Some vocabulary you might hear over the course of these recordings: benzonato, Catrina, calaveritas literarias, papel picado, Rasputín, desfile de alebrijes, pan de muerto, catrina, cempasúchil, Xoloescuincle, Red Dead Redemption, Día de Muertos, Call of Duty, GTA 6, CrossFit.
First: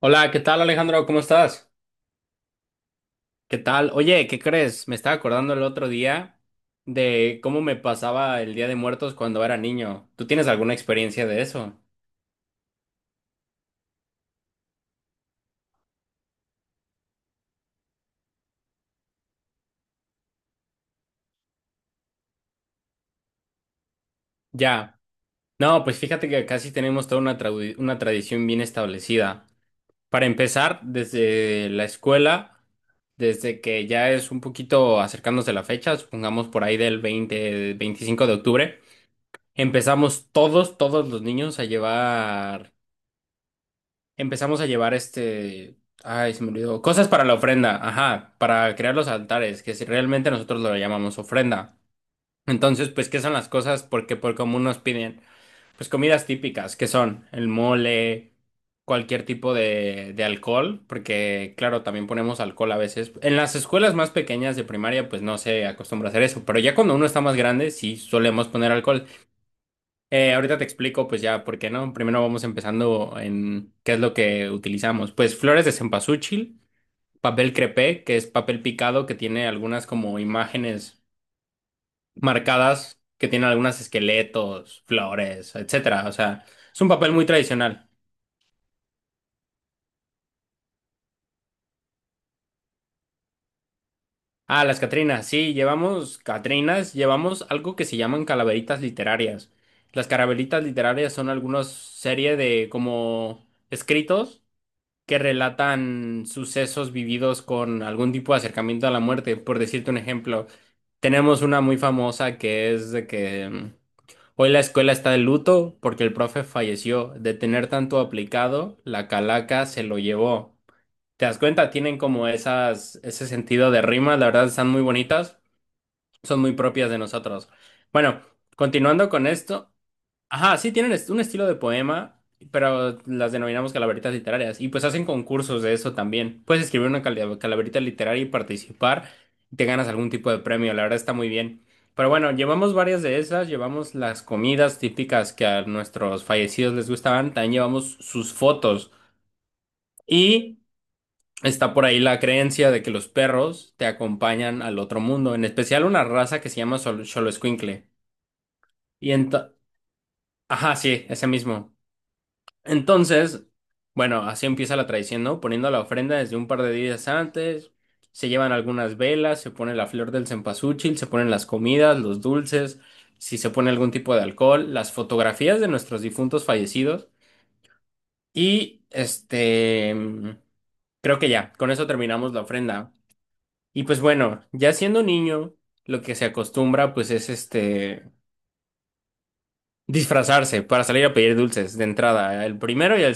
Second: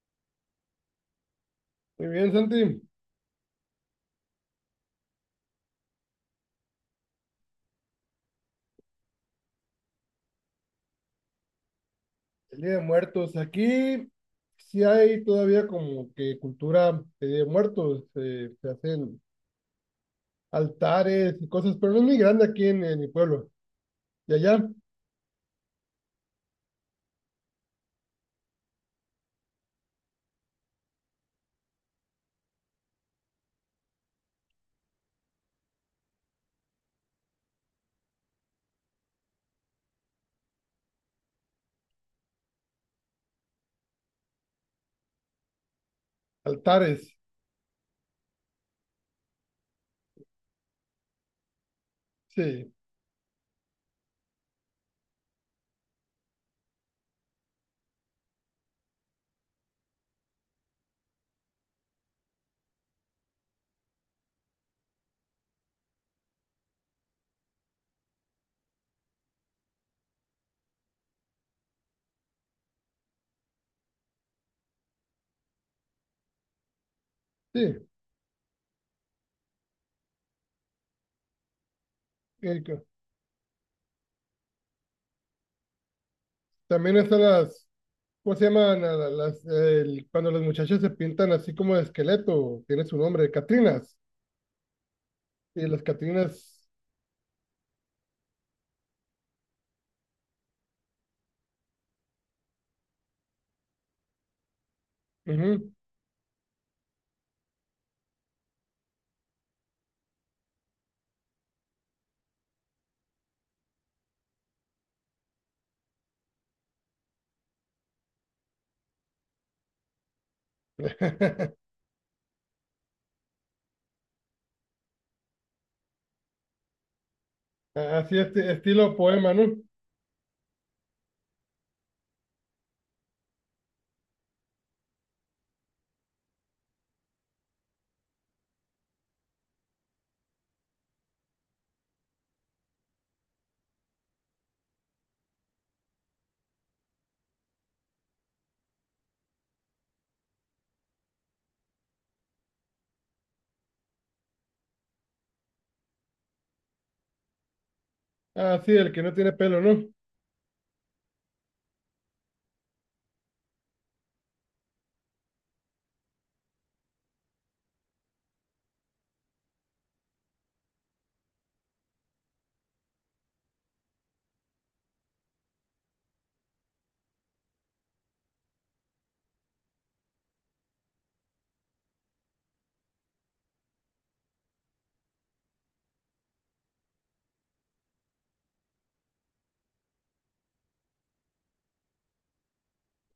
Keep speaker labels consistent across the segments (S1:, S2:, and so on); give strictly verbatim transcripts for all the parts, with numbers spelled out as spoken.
S1: Hola, ¿qué tal Alejandro? ¿Cómo estás?
S2: Muy bien, Santi.
S1: ¿Qué tal? Oye, ¿qué crees? Me estaba acordando el otro día de cómo me pasaba el Día de Muertos cuando era niño. ¿Tú tienes alguna experiencia de eso?
S2: El Día de Muertos. Aquí sí hay todavía como que cultura de Día de Muertos. Eh, se hacen altares y cosas, pero no es muy grande aquí en, en mi pueblo. Y allá,
S1: Ya. No, pues fíjate que casi tenemos toda una, trau- una tradición bien establecida. Para empezar, desde la escuela, desde que ya es un poquito acercándose la fecha, supongamos por ahí del veinte, veinticinco de octubre, empezamos todos, todos los niños a llevar Empezamos a llevar este... Ay, se me olvidó. Cosas
S2: altares.
S1: para la ofrenda, ajá, para crear los altares, que si realmente nosotros lo llamamos ofrenda.
S2: Sí,
S1: Entonces, pues, ¿qué son las cosas? Porque por común nos piden, pues, comidas típicas, que son el mole, cualquier tipo de, de alcohol, porque, claro, también ponemos alcohol a veces. En las escuelas más pequeñas de primaria, pues, no se acostumbra a hacer eso, pero ya cuando uno está más grande, sí solemos poner alcohol. Eh, ahorita te explico, pues ya, ¿por qué no? Primero vamos empezando en qué es lo que utilizamos. Pues flores de cempasúchil, papel
S2: sí.
S1: crepé, que es papel picado que tiene algunas como imágenes
S2: Erika.
S1: marcadas, que tiene algunos esqueletos, flores, etcétera. O sea, es un
S2: También
S1: papel
S2: están
S1: muy
S2: las,
S1: tradicional.
S2: ¿cómo se llaman? A la- Las, el- cuando las muchachas se pintan así como de esqueleto, tiene su nombre, Catrinas.
S1: Ah, las catrinas, sí,
S2: Y las
S1: llevamos
S2: Catrinas.
S1: catrinas, llevamos algo que se llaman calaveritas literarias. Las calaveritas literarias son algunas serie de como escritos que
S2: Ujú.
S1: relatan sucesos vividos con algún tipo de acercamiento a la muerte. Por decirte un ejemplo, tenemos una muy famosa que es de que mm, hoy la escuela está de luto porque el profe falleció. De tener tanto aplicado, la calaca se lo llevó. ¿Te das cuenta? Tienen como esas, ese sentido de rima, la verdad están muy bonitas, son muy propias de nosotros.
S2: Así,
S1: Bueno,
S2: este, estilo
S1: continuando con
S2: poema, ¿no?
S1: esto. Ajá, sí, tienen est- un estilo de poema, pero las denominamos calaveritas literarias. Y pues hacen concursos de eso también. Puedes escribir una cala- calaverita literaria y participar. Y Te ganas algún tipo de premio, la verdad está muy bien. Pero bueno, llevamos varias de esas, llevamos las comidas típicas que a nuestros fallecidos les gustaban, también llevamos sus fotos. Y está por ahí la creencia de que los perros te acompañan al otro mundo, en especial una raza que se llama Xol- Xoloescuincle.
S2: Ah, sí, el que no
S1: Y
S2: tiene
S1: entonces.
S2: pelo, ¿no?
S1: Ajá, sí, ese mismo. Entonces, bueno, así empieza la tradición, ¿no? Poniendo la ofrenda desde un par de días antes, se llevan algunas velas, se pone la flor del cempasúchil, se ponen las comidas, los dulces, si se pone algún tipo de alcohol, las fotografías de nuestros difuntos fallecidos y este, creo que ya, con eso terminamos la ofrenda. Y pues bueno, ya siendo niño, lo que se acostumbra pues es este disfrazarse para salir a pedir dulces de entrada, el primero y el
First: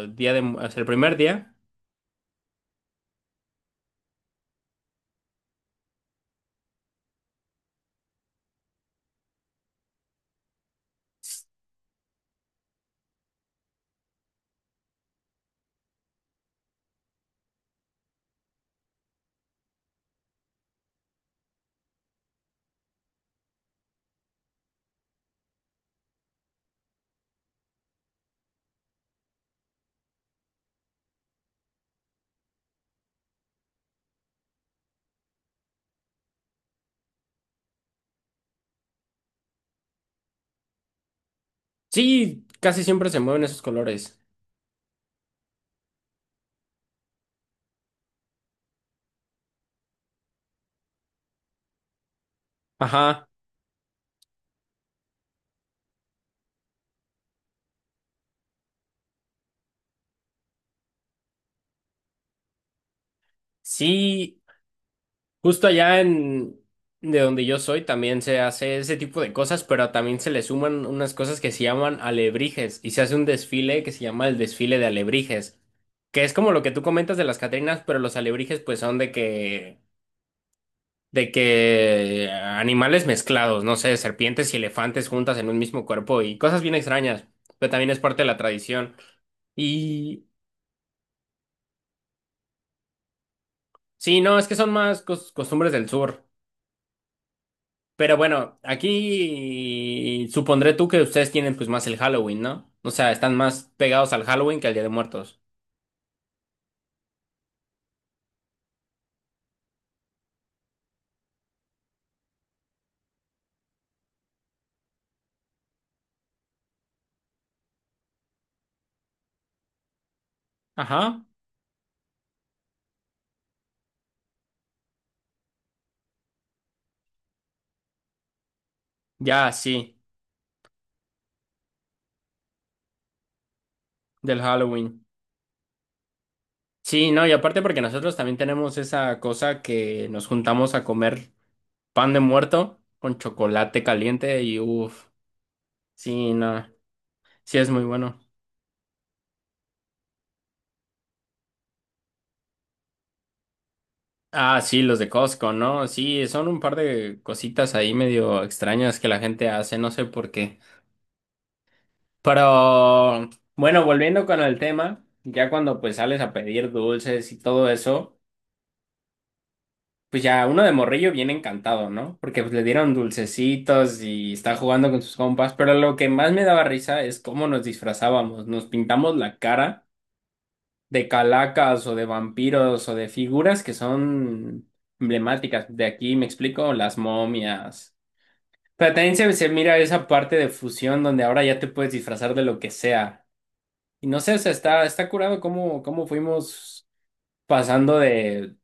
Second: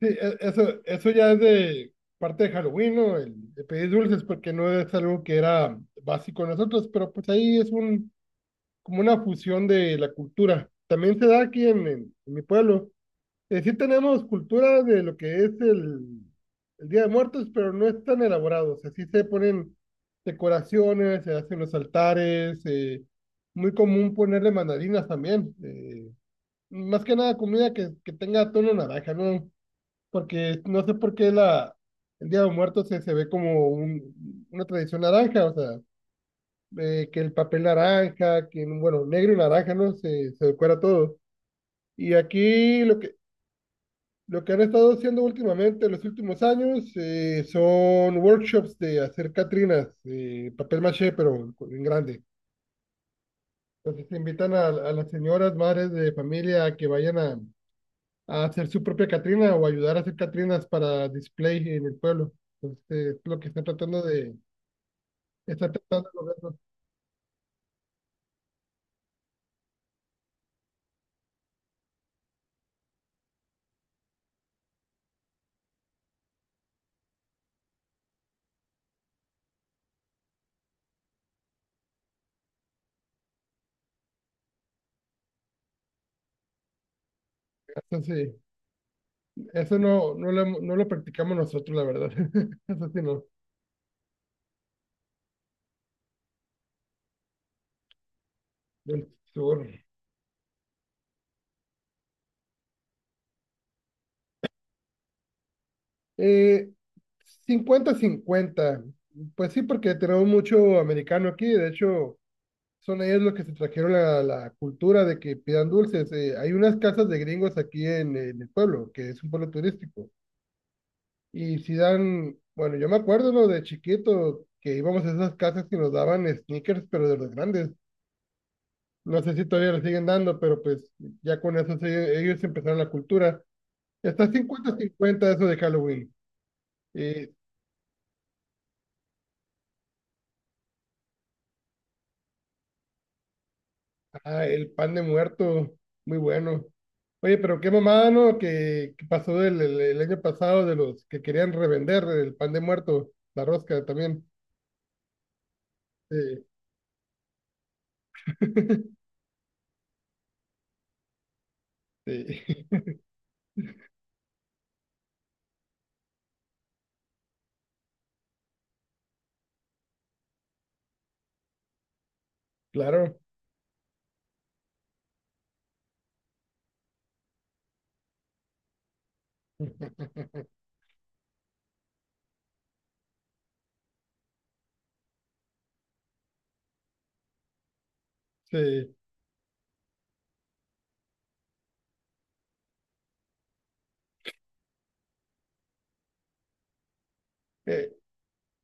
S2: Sí,
S1: día
S2: e-
S1: de, o sea,
S2: eso,
S1: el
S2: eso
S1: primer
S2: ya es
S1: día.
S2: de parte de Halloween, ¿no? El, de pedir dulces, porque no es algo que era básico en nosotros, pero pues ahí es un, como una fusión de la cultura. También se da aquí en, en- en mi pueblo. Eh, sí tenemos cultura de lo que es el, el Día de Muertos, pero no es tan elaborado. O sea, sí se ponen decoraciones, se hacen los altares, eh, muy común ponerle mandarinas también. Eh, más que nada comida que, que tenga tono naranja, ¿no? Porque no sé por qué la, el Día de Muertos se, se ve como un, una tradición naranja, o sea, eh, que el papel naranja, que, bueno, negro y naranja, ¿no? Se, se decora todo. Y
S1: Sí, casi
S2: aquí lo
S1: siempre
S2: que,
S1: se mueven esos colores.
S2: lo que han estado haciendo últimamente, en los últimos años, eh, son workshops de hacer catrinas, eh, papel maché, pero en grande.
S1: Ajá.
S2: Entonces se invitan a, a las señoras, madres de familia, a que vayan a a hacer su propia Catrina o ayudar a hacer Catrinas para display en el pueblo. Entonces, es lo que están tratando de,
S1: Sí, justo
S2: están
S1: allá
S2: tratando de lograr los.
S1: en de donde yo soy también se hace ese tipo de cosas, pero también se le suman unas cosas que se llaman alebrijes y se hace un desfile que se llama el desfile de alebrijes, que es como lo que tú comentas de las Catrinas, pero los alebrijes pues son de que de que animales mezclados, no sé, serpientes y elefantes juntas en un mismo cuerpo y cosas bien extrañas, pero también es parte de
S2: Sí.
S1: la tradición.
S2: Eso no,
S1: Y
S2: no lo, no lo practicamos nosotros, la verdad. Eso sí, no,
S1: Sí, no, es que son más cos- costumbres del sur. Pero bueno,
S2: del sur.
S1: aquí supondré tú que ustedes tienen pues más el Halloween, ¿no? O sea, están más pegados al Halloween que al Día de Muertos.
S2: Eh, cincuenta 50. Pues sí, porque tenemos mucho americano aquí. De hecho, son ellos los que se trajeron la, la cultura de que pidan dulces. Eh, hay unas casas de gringos aquí en, en el pueblo, que es un pueblo turístico.
S1: Ajá.
S2: Y Zidane, bueno, yo me acuerdo, ¿no? De chiquito, que íbamos a esas casas que nos daban sneakers, pero de los grandes. No sé si
S1: Ya,
S2: todavía lo
S1: sí,
S2: siguen dando, pero pues ya con eso se- ellos empezaron la cultura. Está
S1: del
S2: 50
S1: Halloween.
S2: cincuenta eso de Halloween.
S1: Sí, no,
S2: Y,
S1: y aparte porque nosotros también tenemos esa cosa que nos juntamos a comer pan de muerto con chocolate caliente
S2: ah,
S1: y
S2: el pan de
S1: uff,
S2: muerto, muy
S1: sí,
S2: bueno.
S1: no,
S2: Oye,
S1: sí
S2: pero
S1: es
S2: qué
S1: muy
S2: mamada,
S1: bueno.
S2: ¿no? Que, que pasó el, el, el año pasado de los que querían revender el pan de muerto, la rosca también.
S1: Ah, sí, los de Costco, ¿no? Sí,
S2: Sí,
S1: son un par de cositas ahí medio extrañas que la gente hace, no sé por qué.
S2: sí,
S1: Pero bueno, volviendo con el tema, ya cuando pues sales a pedir dulces y todo eso, pues ya uno de morrillo viene encantado, ¿no? Porque pues le dieron
S2: claro.
S1: dulcecitos y está jugando con sus compas, pero lo que más me daba risa es cómo nos disfrazábamos, nos pintamos la cara de calacas o de vampiros o de figuras que son emblemáticas. De aquí me explico, las momias. Pero
S2: Sí.
S1: también se, se mira esa parte de fusión donde ahora ya te puedes disfrazar de lo que sea. Y no sé, o sea, está, está curado cómo, cómo fuimos
S2: Eh,
S1: pasando de,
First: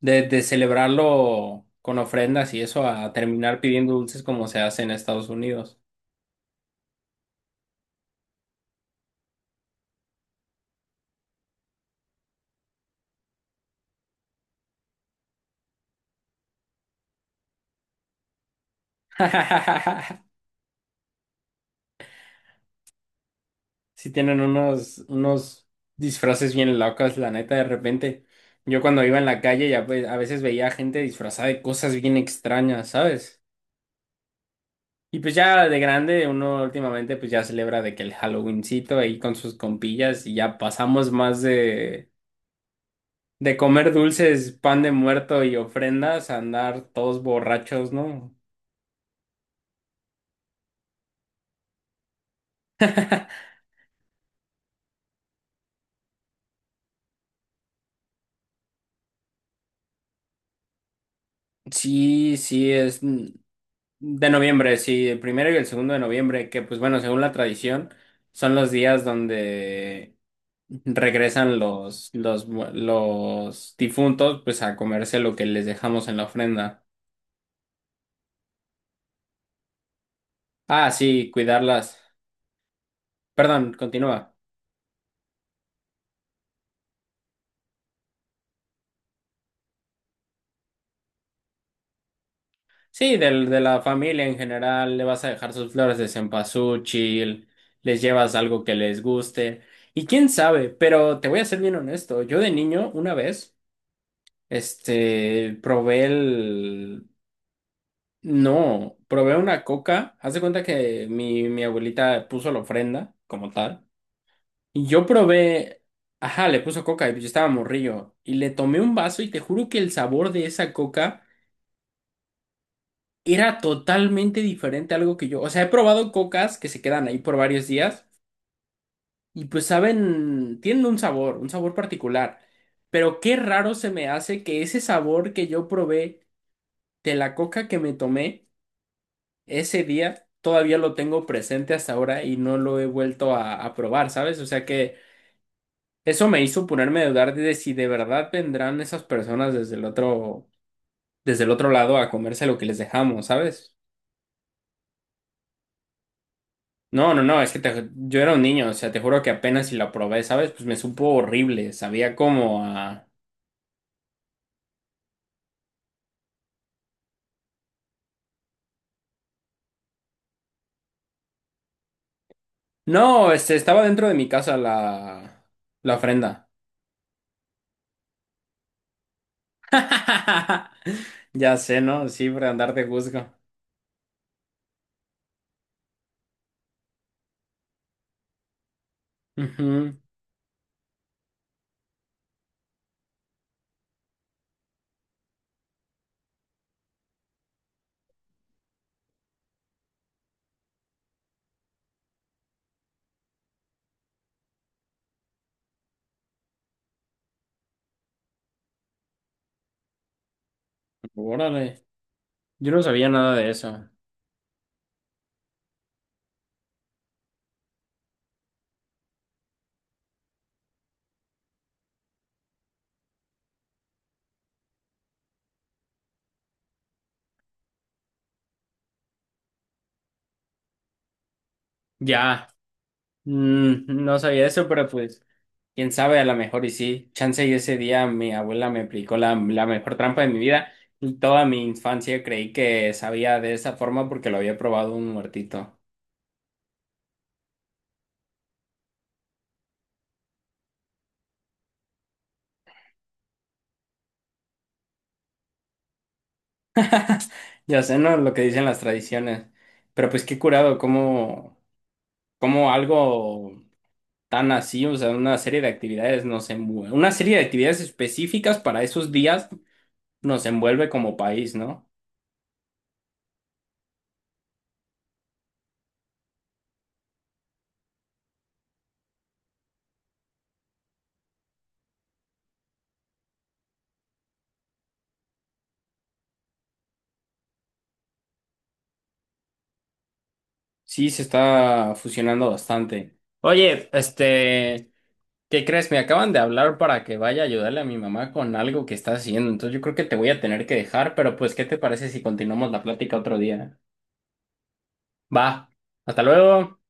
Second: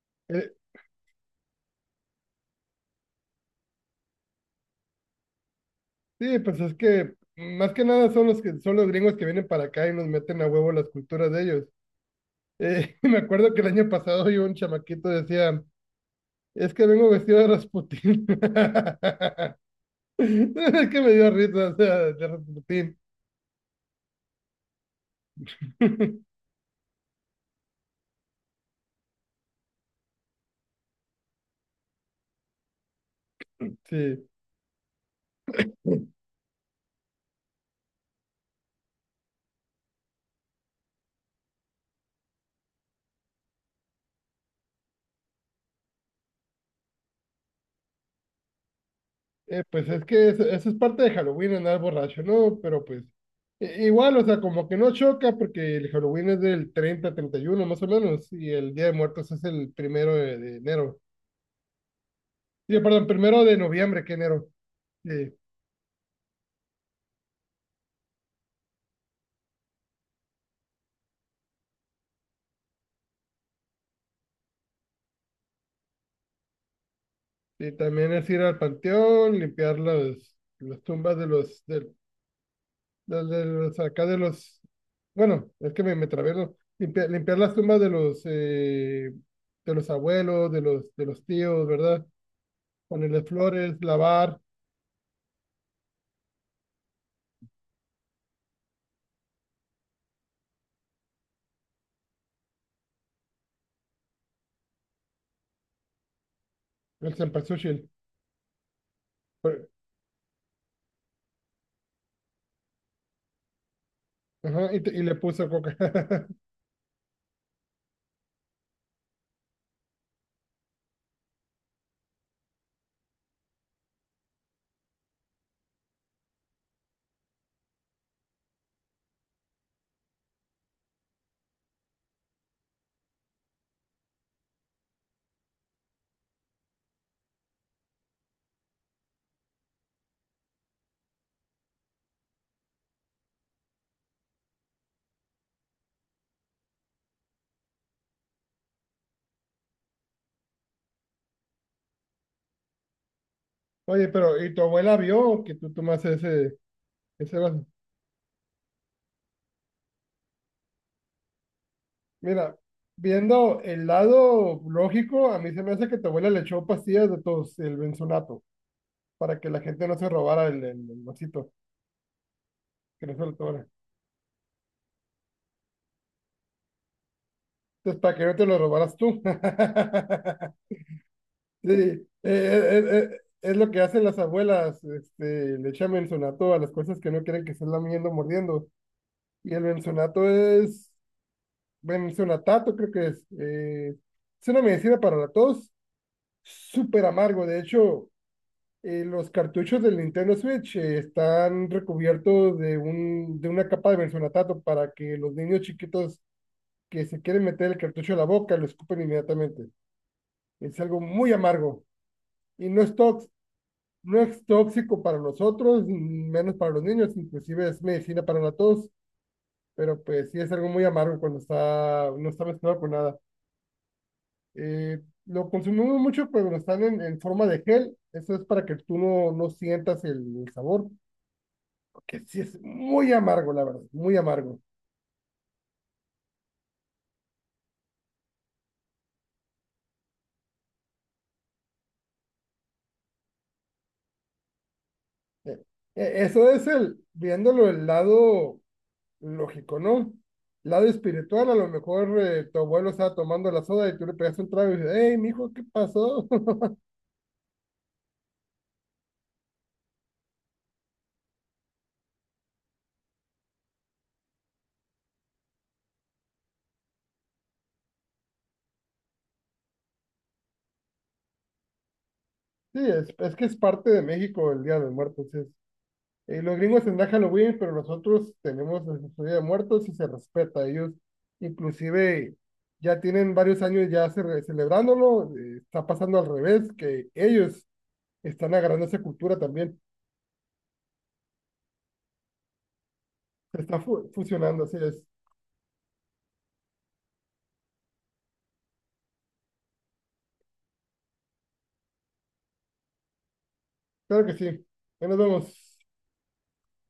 S1: de, de
S2: eh,
S1: celebrarlo con ofrendas y eso a terminar pidiendo dulces como se hace en Estados Unidos.
S2: Sí, pues es que más que nada son los que son los gringos que vienen para acá y nos meten a huevo las culturas de ellos. Eh, me acuerdo que el año pasado yo un chamaquito decía, es que vengo vestido de Rasputín. Es que me dio risa, o sea, de Rasputín.
S1: Sí tienen unos, unos disfraces bien locos, la neta, de repente. Yo cuando iba en la calle ya pues, a veces veía gente disfrazada de cosas bien extrañas, ¿sabes?
S2: Sí.
S1: Y pues ya de grande uno últimamente pues ya celebra de que el Halloweencito ahí con sus compillas y ya pasamos más de De comer dulces, pan de muerto y ofrendas, a andar todos borrachos, ¿no?
S2: Eh, pues es que eso, eso es parte de Halloween, andar borracho, ¿no? Pero pues i- igual, o sea, como que no choca porque el Halloween es del treinta treinta y uno más o menos, y el Día de Muertos es el primero de, de enero.
S1: Sí, sí,
S2: Sí,
S1: es
S2: perdón,
S1: mm,
S2: primero de noviembre, que
S1: de
S2: enero.
S1: noviembre, sí, el
S2: Sí,
S1: primero y el segundo de noviembre, que pues bueno, según la tradición, son los días donde regresan los, los, mu- los difuntos, pues a comerse lo que les dejamos en la ofrenda.
S2: y también es ir al panteón, limpiar las, las
S1: Ah,
S2: tumbas de
S1: sí,
S2: los, del
S1: cuidarlas.
S2: de- de
S1: Perdón,
S2: los, acá de
S1: continúa.
S2: los, bueno, es que me, me trabé, ¿no? Limpiar, limpiar las tumbas de los, eh, de los abuelos, de los, de los tíos, ¿verdad?
S1: Sí,
S2: Ponerle
S1: del, de
S2: flores,
S1: la familia en
S2: lavar,
S1: general, le vas a dejar sus flores de cempasúchil, les llevas algo que les guste, y quién sabe, pero te voy a ser bien honesto, yo de niño una vez, este, probé el.
S2: el cempasúchil.
S1: No, probé una
S2: Pero.
S1: coca, haz de cuenta que mi, mi abuelita puso la ofrenda como tal,
S2: Ajá, y,
S1: y
S2: te- y
S1: yo
S2: le puso coca.
S1: probé, ajá, le puso coca y yo estaba morrillo, y le tomé un vaso y te juro que el sabor de esa coca. Era totalmente diferente a algo que yo. O sea, he probado cocas que se quedan ahí por varios días y pues saben, tienen un sabor, un sabor particular. Pero qué raro se me hace que ese sabor que yo probé de la coca que me tomé ese día todavía lo tengo presente hasta ahora y no lo he vuelto a a probar, ¿sabes? O sea que eso me hizo ponerme a dudar de si de verdad vendrán esas personas desde el otro, desde el otro lado a comerse lo que les dejamos, ¿sabes?
S2: Oye, pero, ¿y tu abuela vio que tú tomas ese,
S1: No, no,
S2: ese
S1: no, es que
S2: vaso?
S1: te- yo era un niño, o sea, te juro que apenas si la probé, ¿sabes? Pues me supo horrible, sabía
S2: Mira,
S1: como a.
S2: viendo el lado lógico, a mí se me hace que tu abuela le echó pastillas de tos, el benzonato, para que la gente no se robara el, el, el vasito, que no se
S1: No,
S2: lo
S1: este,
S2: tomara.
S1: estaba dentro de mi casa la, la ofrenda.
S2: Entonces, para que no te lo robaras tú.
S1: Ya
S2: Sí,
S1: sé,
S2: eh,
S1: ¿no? Sí,
S2: eh,
S1: para andar de
S2: eh, eh,
S1: juzgo.
S2: es lo que hacen las abuelas, este, le echan benzonato a las cosas que no quieren que se la lamiendo, mordiendo. Y el
S1: Ujú.
S2: benzonato es, benzonatato creo que es, eh, es una medicina para la tos, súper amargo. De hecho, eh, los cartuchos del Nintendo Switch eh, están recubiertos de, un, de una capa de benzonatato para que los niños chiquitos que se quieren meter el cartucho a la boca, y lo escupen inmediatamente. Es algo muy amargo
S1: Órale,
S2: y
S1: yo
S2: no
S1: no
S2: es
S1: sabía
S2: tóxico,
S1: nada de eso.
S2: no es tóxico para nosotros, menos para los niños, inclusive es medicina para la tos, pero pues sí es algo muy amargo cuando está, no está mezclado con nada. Eh, lo consumimos mucho pero cuando están en, en, forma de gel, eso es para que tú no, no sientas el, el sabor, porque sí
S1: Ya,
S2: es muy amargo, la verdad,
S1: mm,
S2: muy
S1: no sabía
S2: amargo.
S1: eso, pero pues. Quién sabe, a lo mejor y sí. Chance y ese día mi abuela me aplicó la, la mejor trampa de mi vida y toda mi infancia creí que sabía de esa forma porque lo había probado un
S2: Eh,
S1: muertito.
S2: eh, Eso es el, viéndolo el lado lógico, ¿no? Lado espiritual, a lo mejor eh, tu abuelo estaba tomando la soda y tú le pegaste un trago y dices, hey, mijo, ¿qué pasó?
S1: Ya sé, ¿no? Lo que dicen las tradiciones. Pero pues qué curado, como algo tan así, o sea, una serie de actividades nos envuelve, una serie de actividades específicas para esos días nos envuelve como país, ¿no?
S2: Sí, es, es que es parte de México el Día de Muertos. Sí. Es, eh, los gringos tendrán Halloween, pero nosotros tenemos el Día de Muertos y se respeta. Ellos inclusive ya tienen varios años ya ce- celebrándolo. Eh, está pasando al revés, que ellos están agarrando esa cultura también.
S1: Sí, se está fusionando bastante.
S2: Se está
S1: Oye,
S2: fu- fusionando, así
S1: este...
S2: es.
S1: ¿qué crees? Me acaban de hablar para que vaya a ayudarle a mi mamá con algo que está haciendo. Entonces yo creo que te voy a tener que dejar, pero pues, ¿qué te parece si continuamos la plática otro día?
S2: Claro que sí. Ahí nos
S1: Va,
S2: vemos.
S1: hasta luego.